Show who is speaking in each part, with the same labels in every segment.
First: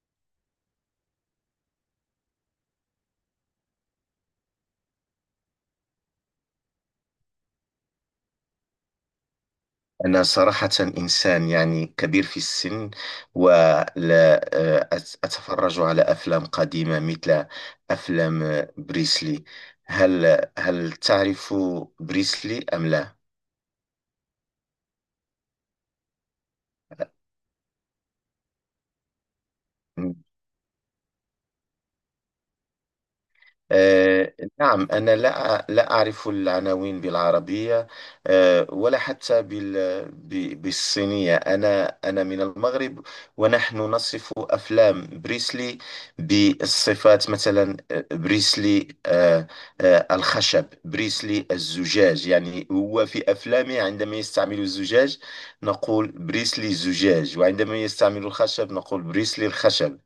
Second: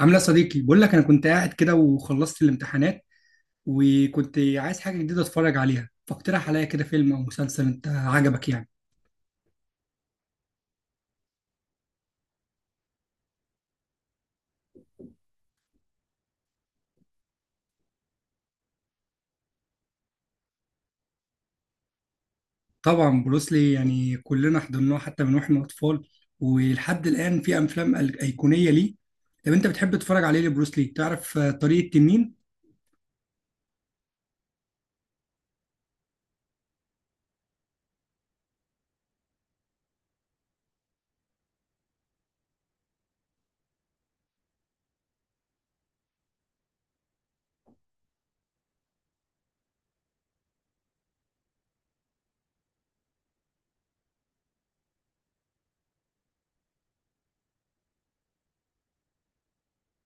Speaker 1: عامله يا صديقي، بقول لك انا كنت قاعد كده وخلصت الامتحانات، وكنت عايز حاجه جديده اتفرج عليها. فاقترح عليا كده فيلم او مسلسل انت عجبك يعني.
Speaker 2: أنا صراحة إنسان، يعني كبير في السن ولا، أتفرج على أفلام قديمة مثل أفلام بريسلي. هل هل تعرف بريسلي أم لا؟
Speaker 1: طبعا بروسلي، يعني كلنا حضرناه حتى من واحنا اطفال، ولحد الان في افلام ايقونيه ليه. طب انت بتحب تتفرج عليه لبروسلي؟ تعرف طريق التنين؟
Speaker 2: آه، نعم، أنا لا أعرف العناوين بالعربية، ولا حتى بالصينية. أنا من المغرب، ونحن نصف أفلام بريسلي بالصفات، مثلا بريسلي الخشب، بريسلي الزجاج. يعني هو في أفلامه عندما يستعمل الزجاج نقول بريسلي الزجاج، وعندما يستعمل الخشب نقول بريسلي الخشب.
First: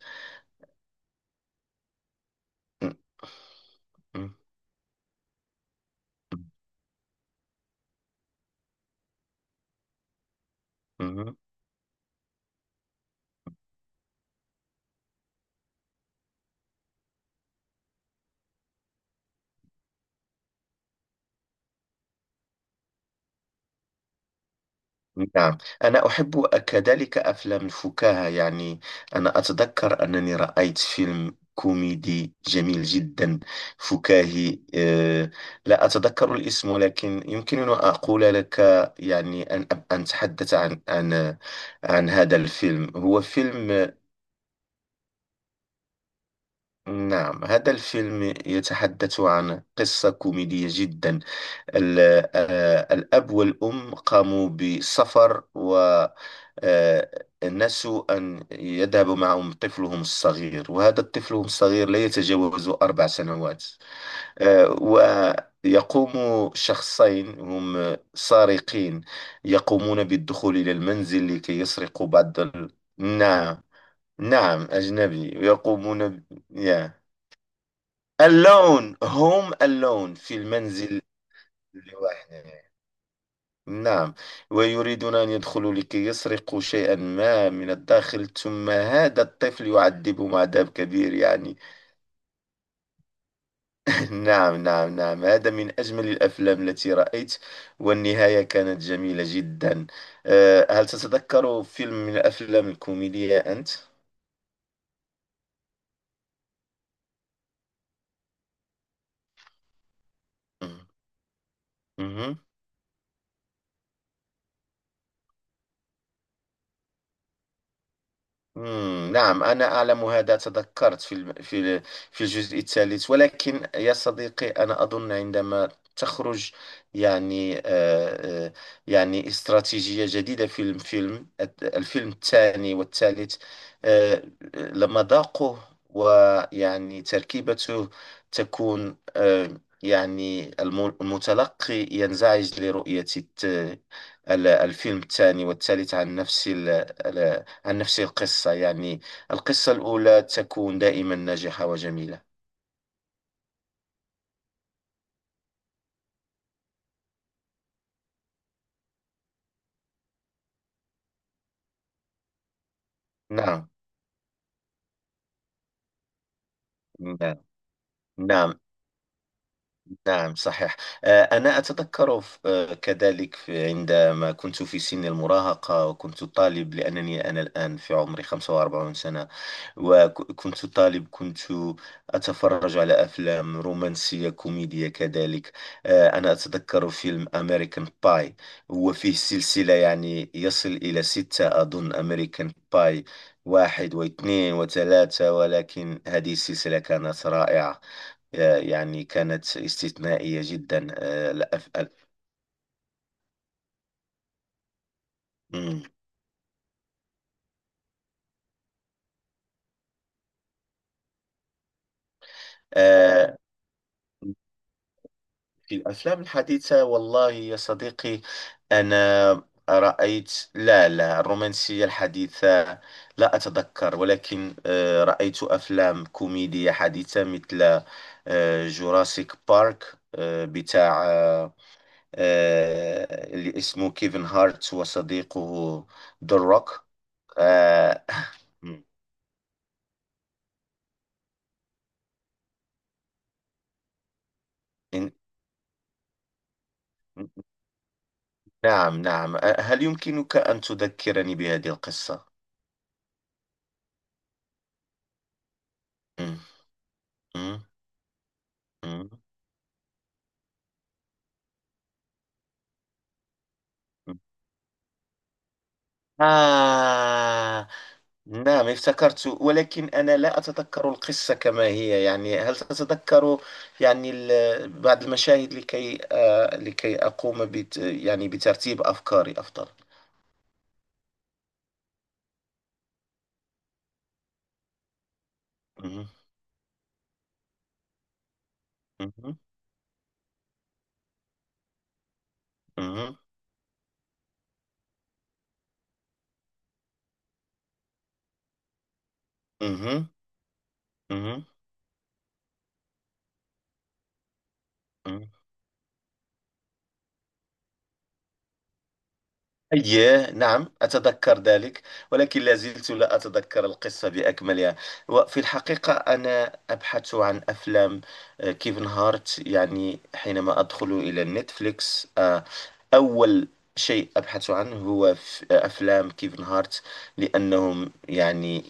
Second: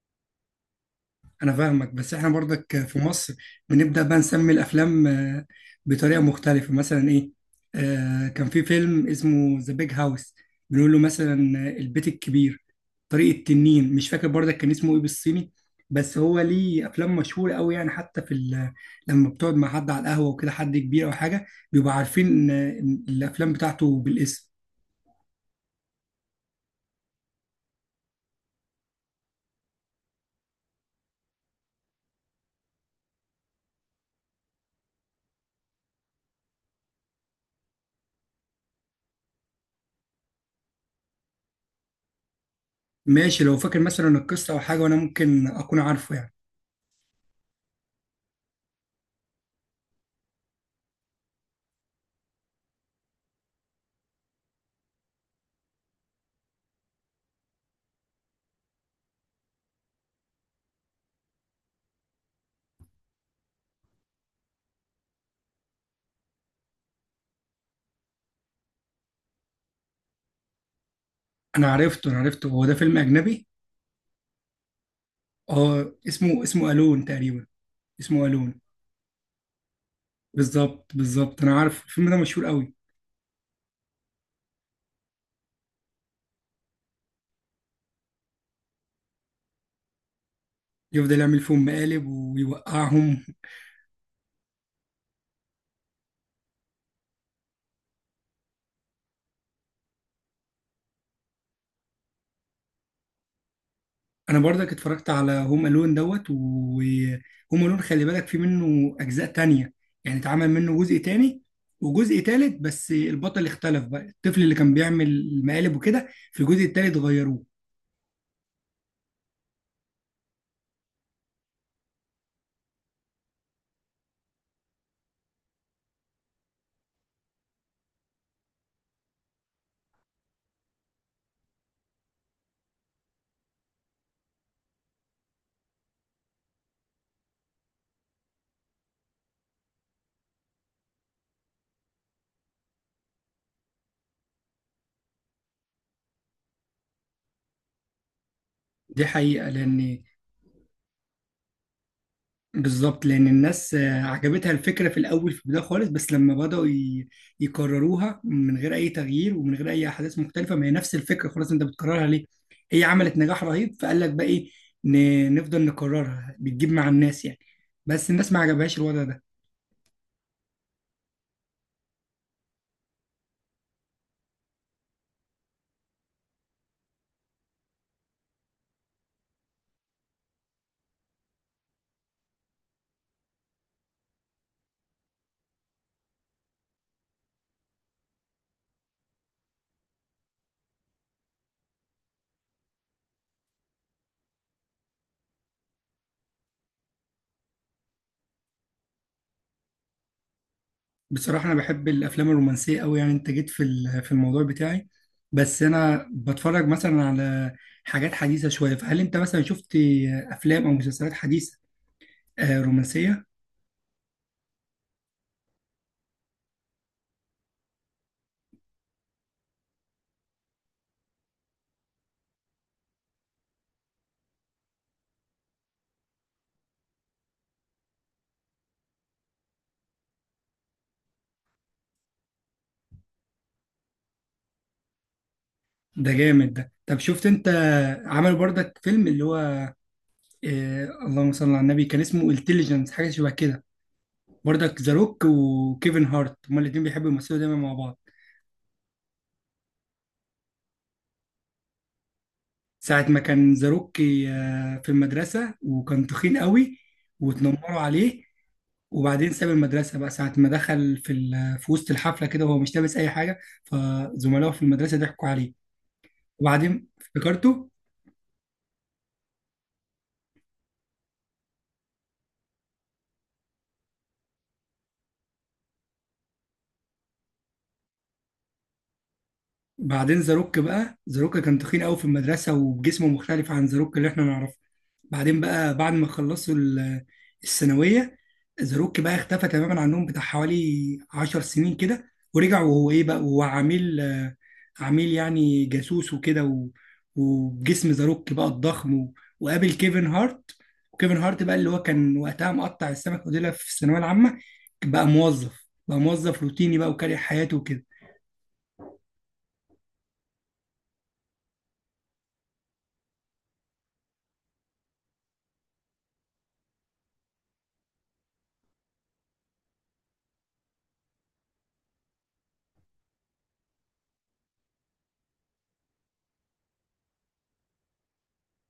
Speaker 1: انا فاهمك، بس احنا برضك في مصر بنبدا بقى
Speaker 2: م-
Speaker 1: نسمي الافلام بطريقه مختلفه. مثلا ايه؟ آه كان في فيلم اسمه ذا بيج هاوس، بنقول له
Speaker 2: م-
Speaker 1: مثلا
Speaker 2: م-
Speaker 1: البيت الكبير. طريق التنين مش فاكر برضك كان اسمه ايه بالصيني، بس هو ليه افلام مشهوره قوي يعني، حتى لما بتقعد مع حد على القهوه وكده، حد كبير او حاجه، بيبقوا عارفين الافلام بتاعته بالاسم.
Speaker 2: نعم، أنا أحب كذلك أفلام الفكاهة. يعني أنا أتذكر أنني رأيت فيلم كوميدي جميل جدا، فكاهي. لا أتذكر الاسم، ولكن يمكنني أن أقول لك، يعني أن أتحدث عن عن هذا الفيلم. هو
Speaker 1: ماشي، لو فاكر
Speaker 2: فيلم.
Speaker 1: مثلا القصه او حاجه وانا ممكن اكون عارفه يعني.
Speaker 2: نعم، هذا الفيلم يتحدث عن قصة كوميدية جدا. ال- الأب والأم قاموا بسفر، و الناس أن يذهب معهم طفلهم الصغير، وهذا الطفل الصغير لا يتجاوز أربع سنوات. آه، ويقوم شخصين هم سارقين، يقومون بالدخول إلى المنزل لكي
Speaker 1: انا
Speaker 2: يسرقوا
Speaker 1: عرفته انا
Speaker 2: بعض
Speaker 1: عرفته هو ده فيلم اجنبي.
Speaker 2: نعم، نعم أجنبي،
Speaker 1: اه
Speaker 2: ويقومون
Speaker 1: اسمه الون
Speaker 2: yeah.
Speaker 1: تقريبا. اسمه الون.
Speaker 2: alone، هم alone في
Speaker 1: بالظبط
Speaker 2: المنزل،
Speaker 1: بالظبط انا عارف الفيلم ده مشهور
Speaker 2: لوحدهم.
Speaker 1: قوي.
Speaker 2: نعم، ويريدون أن يدخلوا لكي يسرقوا شيئا ما من الداخل، ثم هذا الطفل يعذبهم عذاب كبير
Speaker 1: يفضل يعمل
Speaker 2: يعني.
Speaker 1: فيهم مقالب ويوقعهم.
Speaker 2: نعم نعم نعم، هذا من أجمل الأفلام التي رأيت، والنهاية كانت جميلة جدا. أه، هل تتذكر فيلم من الأفلام الكوميدية أنت؟
Speaker 1: انا برضك اتفرجت على هوم الون دوت، وهوم الون خلي بالك في منه اجزاء تانية، يعني اتعمل منه
Speaker 2: مم.
Speaker 1: جزء تاني وجزء
Speaker 2: مهم.
Speaker 1: تالت، بس البطل اختلف بقى. الطفل اللي كان بيعمل المقالب وكده، في الجزء التالت غيروه.
Speaker 2: مم، نعم أنا أعلم هذا، تذكرت في الجزء الثالث. ولكن يا صديقي، أنا أظن عندما تخرج، يعني آه، استراتيجية جديدة في الفيلم، الفيلم الثاني والثالث، آه، لما ذاقه ويعني تركيبته تكون، يعني المتلقي ينزعج لرؤية الفيلم الثاني والثالث عن نفس ال- عن نفس القصة يعني.
Speaker 1: دي حقيقة،
Speaker 2: القصة
Speaker 1: لان
Speaker 2: الأولى تكون دائما ناجحة وجميلة.
Speaker 1: بالظبط، لان الناس عجبتها الفكره في الاول، في البدايه خالص، بس لما بداوا يكرروها من غير اي تغيير ومن غير اي احداث مختلفه، ما هي نفس الفكره، خلاص انت بتكررها ليه؟ هي عملت نجاح
Speaker 2: نعم
Speaker 1: رهيب، فقال لك بقى ايه، نفضل نكررها بتجيب مع الناس
Speaker 2: نعم
Speaker 1: يعني. بس الناس ما
Speaker 2: نعم.
Speaker 1: عجبهاش الوضع ده.
Speaker 2: نعم صحيح. أنا أتذكر كذلك عندما كنت في سن المراهقة وكنت طالب، لأنني أنا الآن في عمري 45 سنة. وكنت طالب، كنت أتفرج على أفلام رومانسية كوميدية كذلك. أنا أتذكر فيلم أمريكان باي، هو فيه سلسلة يعني يصل إلى ستة أظن، أمريكان باي واحد واثنين وثلاثة، ولكن هذه السلسلة كانت رائعة. يعني كانت استثنائية جدا.
Speaker 1: بصراحه انا بحب الافلام الرومانسيه قوي، يعني انت جيت في الموضوع بتاعي. بس
Speaker 2: مم.
Speaker 1: انا بتفرج مثلا على حاجات حديثه شويه. فهل انت مثلا شفت افلام او مسلسلات حديثه رومانسيه؟
Speaker 2: آه، في الأفلام الحديثة والله يا صديقي، أنا رأيت، لا، لا، الرومانسية الحديثة لا أتذكر. ولكن رأيت أفلام كوميدية حديثة مثل جوراسيك بارك، بتاع اللي اسمه كيفن هارت وصديقه
Speaker 1: ده
Speaker 2: ذا
Speaker 1: جامد ده.
Speaker 2: روك.
Speaker 1: طب شفت انت
Speaker 2: آه،
Speaker 1: عملوا برضك فيلم اللي هو إيه، اللهم صل على النبي، كان اسمه انتليجنس حاجه شبه كده؟ برضك ذا
Speaker 2: إن-
Speaker 1: روك وكيفن هارت هما الاتنين بيحبوا يمثلوا دايما مع بعض.
Speaker 2: نعم نعم، هل يمكنك أن تذكرني بهذه القصة؟
Speaker 1: ساعه ما كان ذا روك في المدرسه وكان تخين
Speaker 2: مم،
Speaker 1: قوي،
Speaker 2: مم،
Speaker 1: واتنمروا عليه. وبعدين ساب المدرسه بقى. ساعه ما دخل في وسط الحفله كده وهو مش لابس اي حاجه،
Speaker 2: مم.
Speaker 1: فزملائه في المدرسه ضحكوا عليه. وبعدين
Speaker 2: آه
Speaker 1: افتكرته.
Speaker 2: نعم، افتكرت، ولكن أنا لا أتذكر القصة كما هي. يعني هل تتذكر يعني بعض المشاهد، لكي آه لكي أقوم بت، يعني بترتيب أفكاري أفضل.
Speaker 1: بعدين زاروك كان تخين قوي في المدرسه، وجسمه مختلف عن زاروك اللي احنا نعرفه. بعدين بقى بعد ما
Speaker 2: مهم،
Speaker 1: خلصوا الثانويه، زاروك بقى
Speaker 2: مهم،
Speaker 1: اختفى تماما عنهم بتاع حوالي 10 سنين كده، ورجع وهو ايه بقى،
Speaker 2: مهم،
Speaker 1: وهو عميل، عميل يعني جاسوس وكده، وبجسم زاروك بقى الضخم، وقابل كيفن
Speaker 2: مهم،
Speaker 1: هارت. وكيفن هارت
Speaker 2: مهم،
Speaker 1: بقى اللي هو كان وقتها مقطع السمك وديلها في الثانويه العامه، بقى
Speaker 2: مهم.
Speaker 1: موظف، بقى موظف روتيني بقى، وكاره حياته وكده.
Speaker 2: أيه نعم، أتذكر ذلك، ولكن لا زلت لا أتذكر القصة بأكملها. وفي الحقيقة أنا أبحث عن أفلام، كيف انهارت. يعني حينما أدخل إلى نتفليكس، أول شيء أبحث عنه هو أفلام كيفن هارت، لأنهم يعني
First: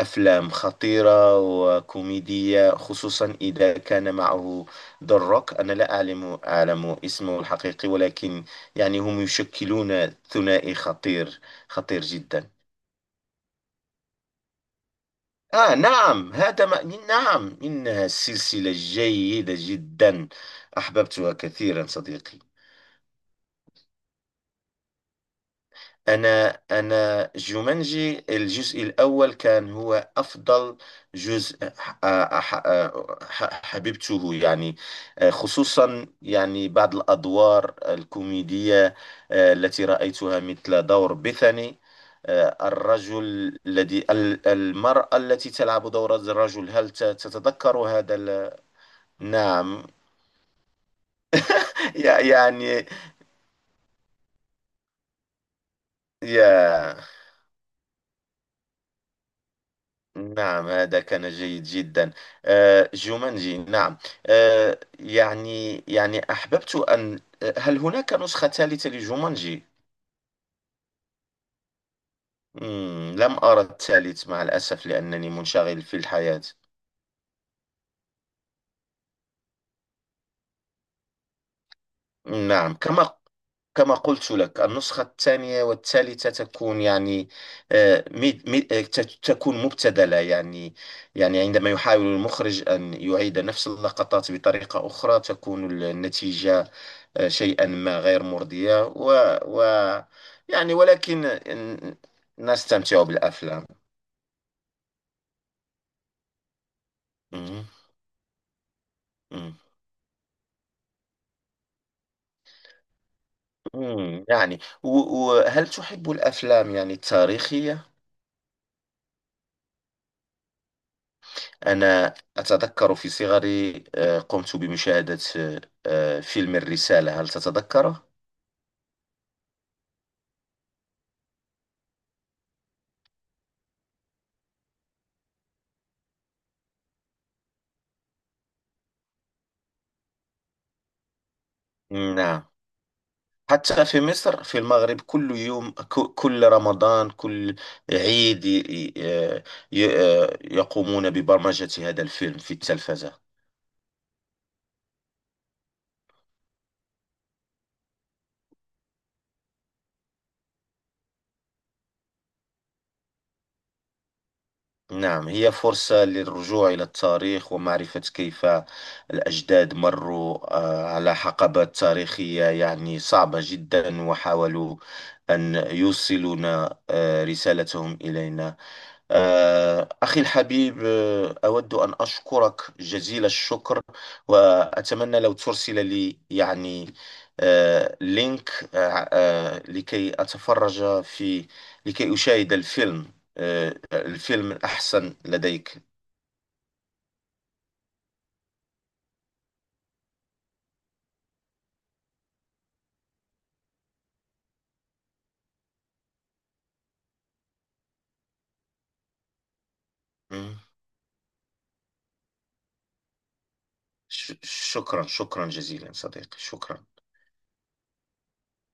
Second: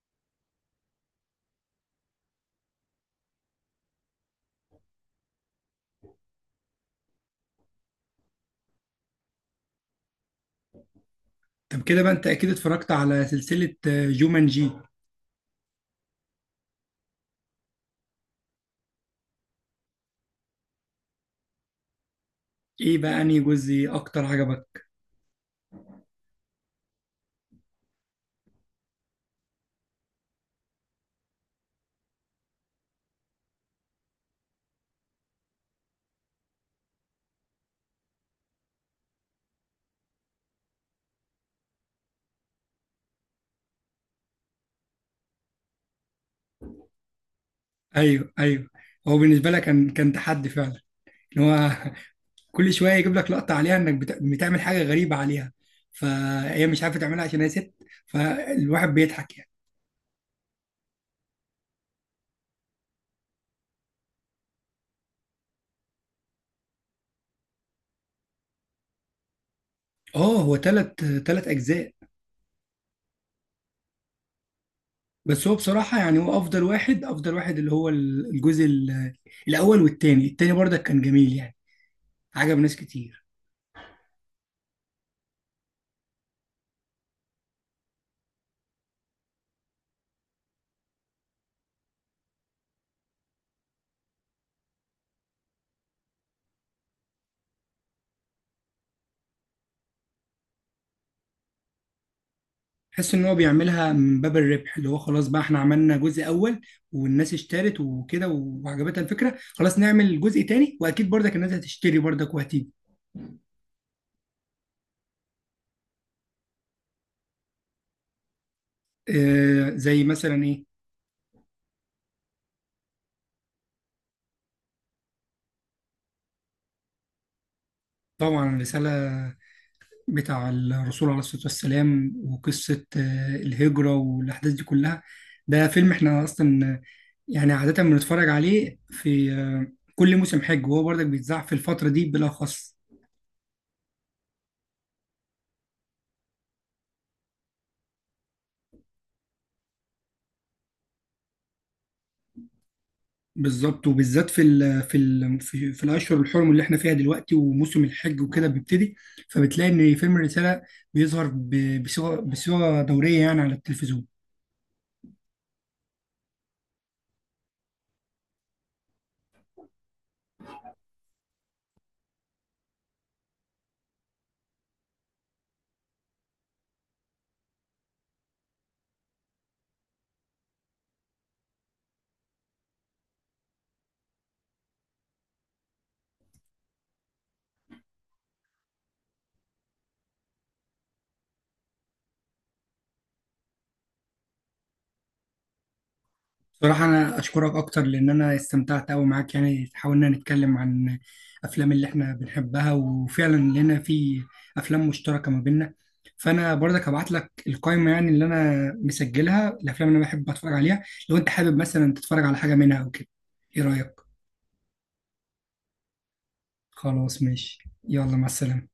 Speaker 2: أفلام خطيرة وكوميدية، خصوصا إذا كان معه ذا روك. أنا لا أعلم اسمه الحقيقي، ولكن يعني هم يشكلون ثنائي خطير،
Speaker 1: طب
Speaker 2: خطير
Speaker 1: كده بقى انت اكيد
Speaker 2: جدا.
Speaker 1: اتفرجت على سلسلة جومانجي.
Speaker 2: آه نعم، هذا ما، نعم إنها سلسلة جيدة جدا، أحببتها كثيرا صديقي.
Speaker 1: ايه بقى انهي جزء اكتر عجبك؟
Speaker 2: أنا جومانجي الجزء الأول كان هو أفضل جزء، ح- حببته يعني. خصوصا يعني بعض الأدوار الكوميدية التي رأيتها، مثل دور بيثاني. الرجل الذي المرأة التي تلعب دور الرجل، هل تتذكر هذا
Speaker 1: ايوه ايوه، هو بالنسبة لك
Speaker 2: نعم.
Speaker 1: كان كان تحدي فعلا، ان هو كل
Speaker 2: يعني
Speaker 1: شوية يجيب لك لقطة عليها انك بتعمل حاجة غريبة عليها، فهي مش
Speaker 2: يا،
Speaker 1: عارفة تعملها عشان هي ست، فالواحد بيضحك يعني.
Speaker 2: نعم هذا كان جيد جدا. جومانجي نعم. يعني أحببت أن، هل هناك نسخة ثالثة لجومانجي؟
Speaker 1: اه هو تلت اجزاء.
Speaker 2: مم، لم أرى الثالث مع الأسف، لأنني
Speaker 1: بس هو
Speaker 2: منشغل في
Speaker 1: بصراحة يعني هو
Speaker 2: الحياة.
Speaker 1: افضل واحد، اللي هو الجزء الاول والتاني. التاني برضك كان جميل يعني، عجب
Speaker 2: نعم،
Speaker 1: ناس
Speaker 2: كما
Speaker 1: كتير.
Speaker 2: كما قلت لك النسخة الثانية والثالثة تكون يعني آه، ميد- ميد- آه، ت- تكون مبتذلة يعني. يعني عندما يحاول المخرج أن يعيد نفس اللقطات بطريقة أخرى تكون النتيجة شيئا ما غير مرضية، و يعني، ولكن ن- نستمتع
Speaker 1: تحس ان هو
Speaker 2: بالأفلام.
Speaker 1: بيعملها من باب الربح، اللي هو خلاص بقى احنا عملنا جزء اول والناس
Speaker 2: مم.
Speaker 1: اشترت وكده وعجبتها الفكره،
Speaker 2: مم.
Speaker 1: خلاص نعمل جزء تاني واكيد برضك الناس هتشتري برضك وهتيجي.
Speaker 2: مم. يعني وهل تحب الأفلام يعني التاريخية؟
Speaker 1: آه زي مثلا ايه؟
Speaker 2: أنا أتذكر في صغري قمت بمشاهدة فيلم الرسالة، هل تتذكره؟
Speaker 1: طبعا الرساله، بتاع الرسول عليه الصلاه والسلام، وقصه آه الهجره والاحداث دي كلها. ده فيلم احنا اصلا يعني عاده بنتفرج عليه في آه كل موسم حج، وهو برضك بيتذاع في الفتره دي
Speaker 2: نعم،
Speaker 1: بالاخص.
Speaker 2: حتى في مصر في المغرب كل يوم، كل رمضان، كل عيد ي- آه، ي- يقومون ببرمجة هذا الفيلم في التلفزة.
Speaker 1: بالظبط، وبالذات في الاشهر الحرم اللي احنا فيها دلوقتي، وموسم الحج وكده بيبتدي، فبتلاقي ان فيلم الرساله بيظهر بصيغه دوريه يعني على التلفزيون.
Speaker 2: نعم، هي فرصة للرجوع إلى التاريخ ومعرفة كيف الأجداد مروا على حقبات تاريخية يعني صعبة جدا، وحاولوا أن يوصلون رسالتهم إلينا. أخي الحبيب، أود أن أشكرك جزيل الشكر، وأتمنى لو ترسل لي يعني لينك، لكي أتفرج في، لكي أشاهد الفيلم الفيلم الأحسن لديك.
Speaker 1: صراحه انا اشكرك اكتر، لان انا استمتعت قوي معاك يعني. حاولنا نتكلم عن افلام اللي احنا بنحبها، وفعلا لنا في افلام مشتركه ما بيننا، فانا برضك هبعت لك القائمه يعني اللي انا مسجلها الافلام اللي انا بحب اتفرج
Speaker 2: مم.
Speaker 1: عليها، لو انت حابب مثلا تتفرج على حاجه منها او كده. ايه رايك؟
Speaker 2: شكرا، شكرا جزيلا صديقي، شكرا.
Speaker 1: خلاص ماشي، يلا مع السلامة.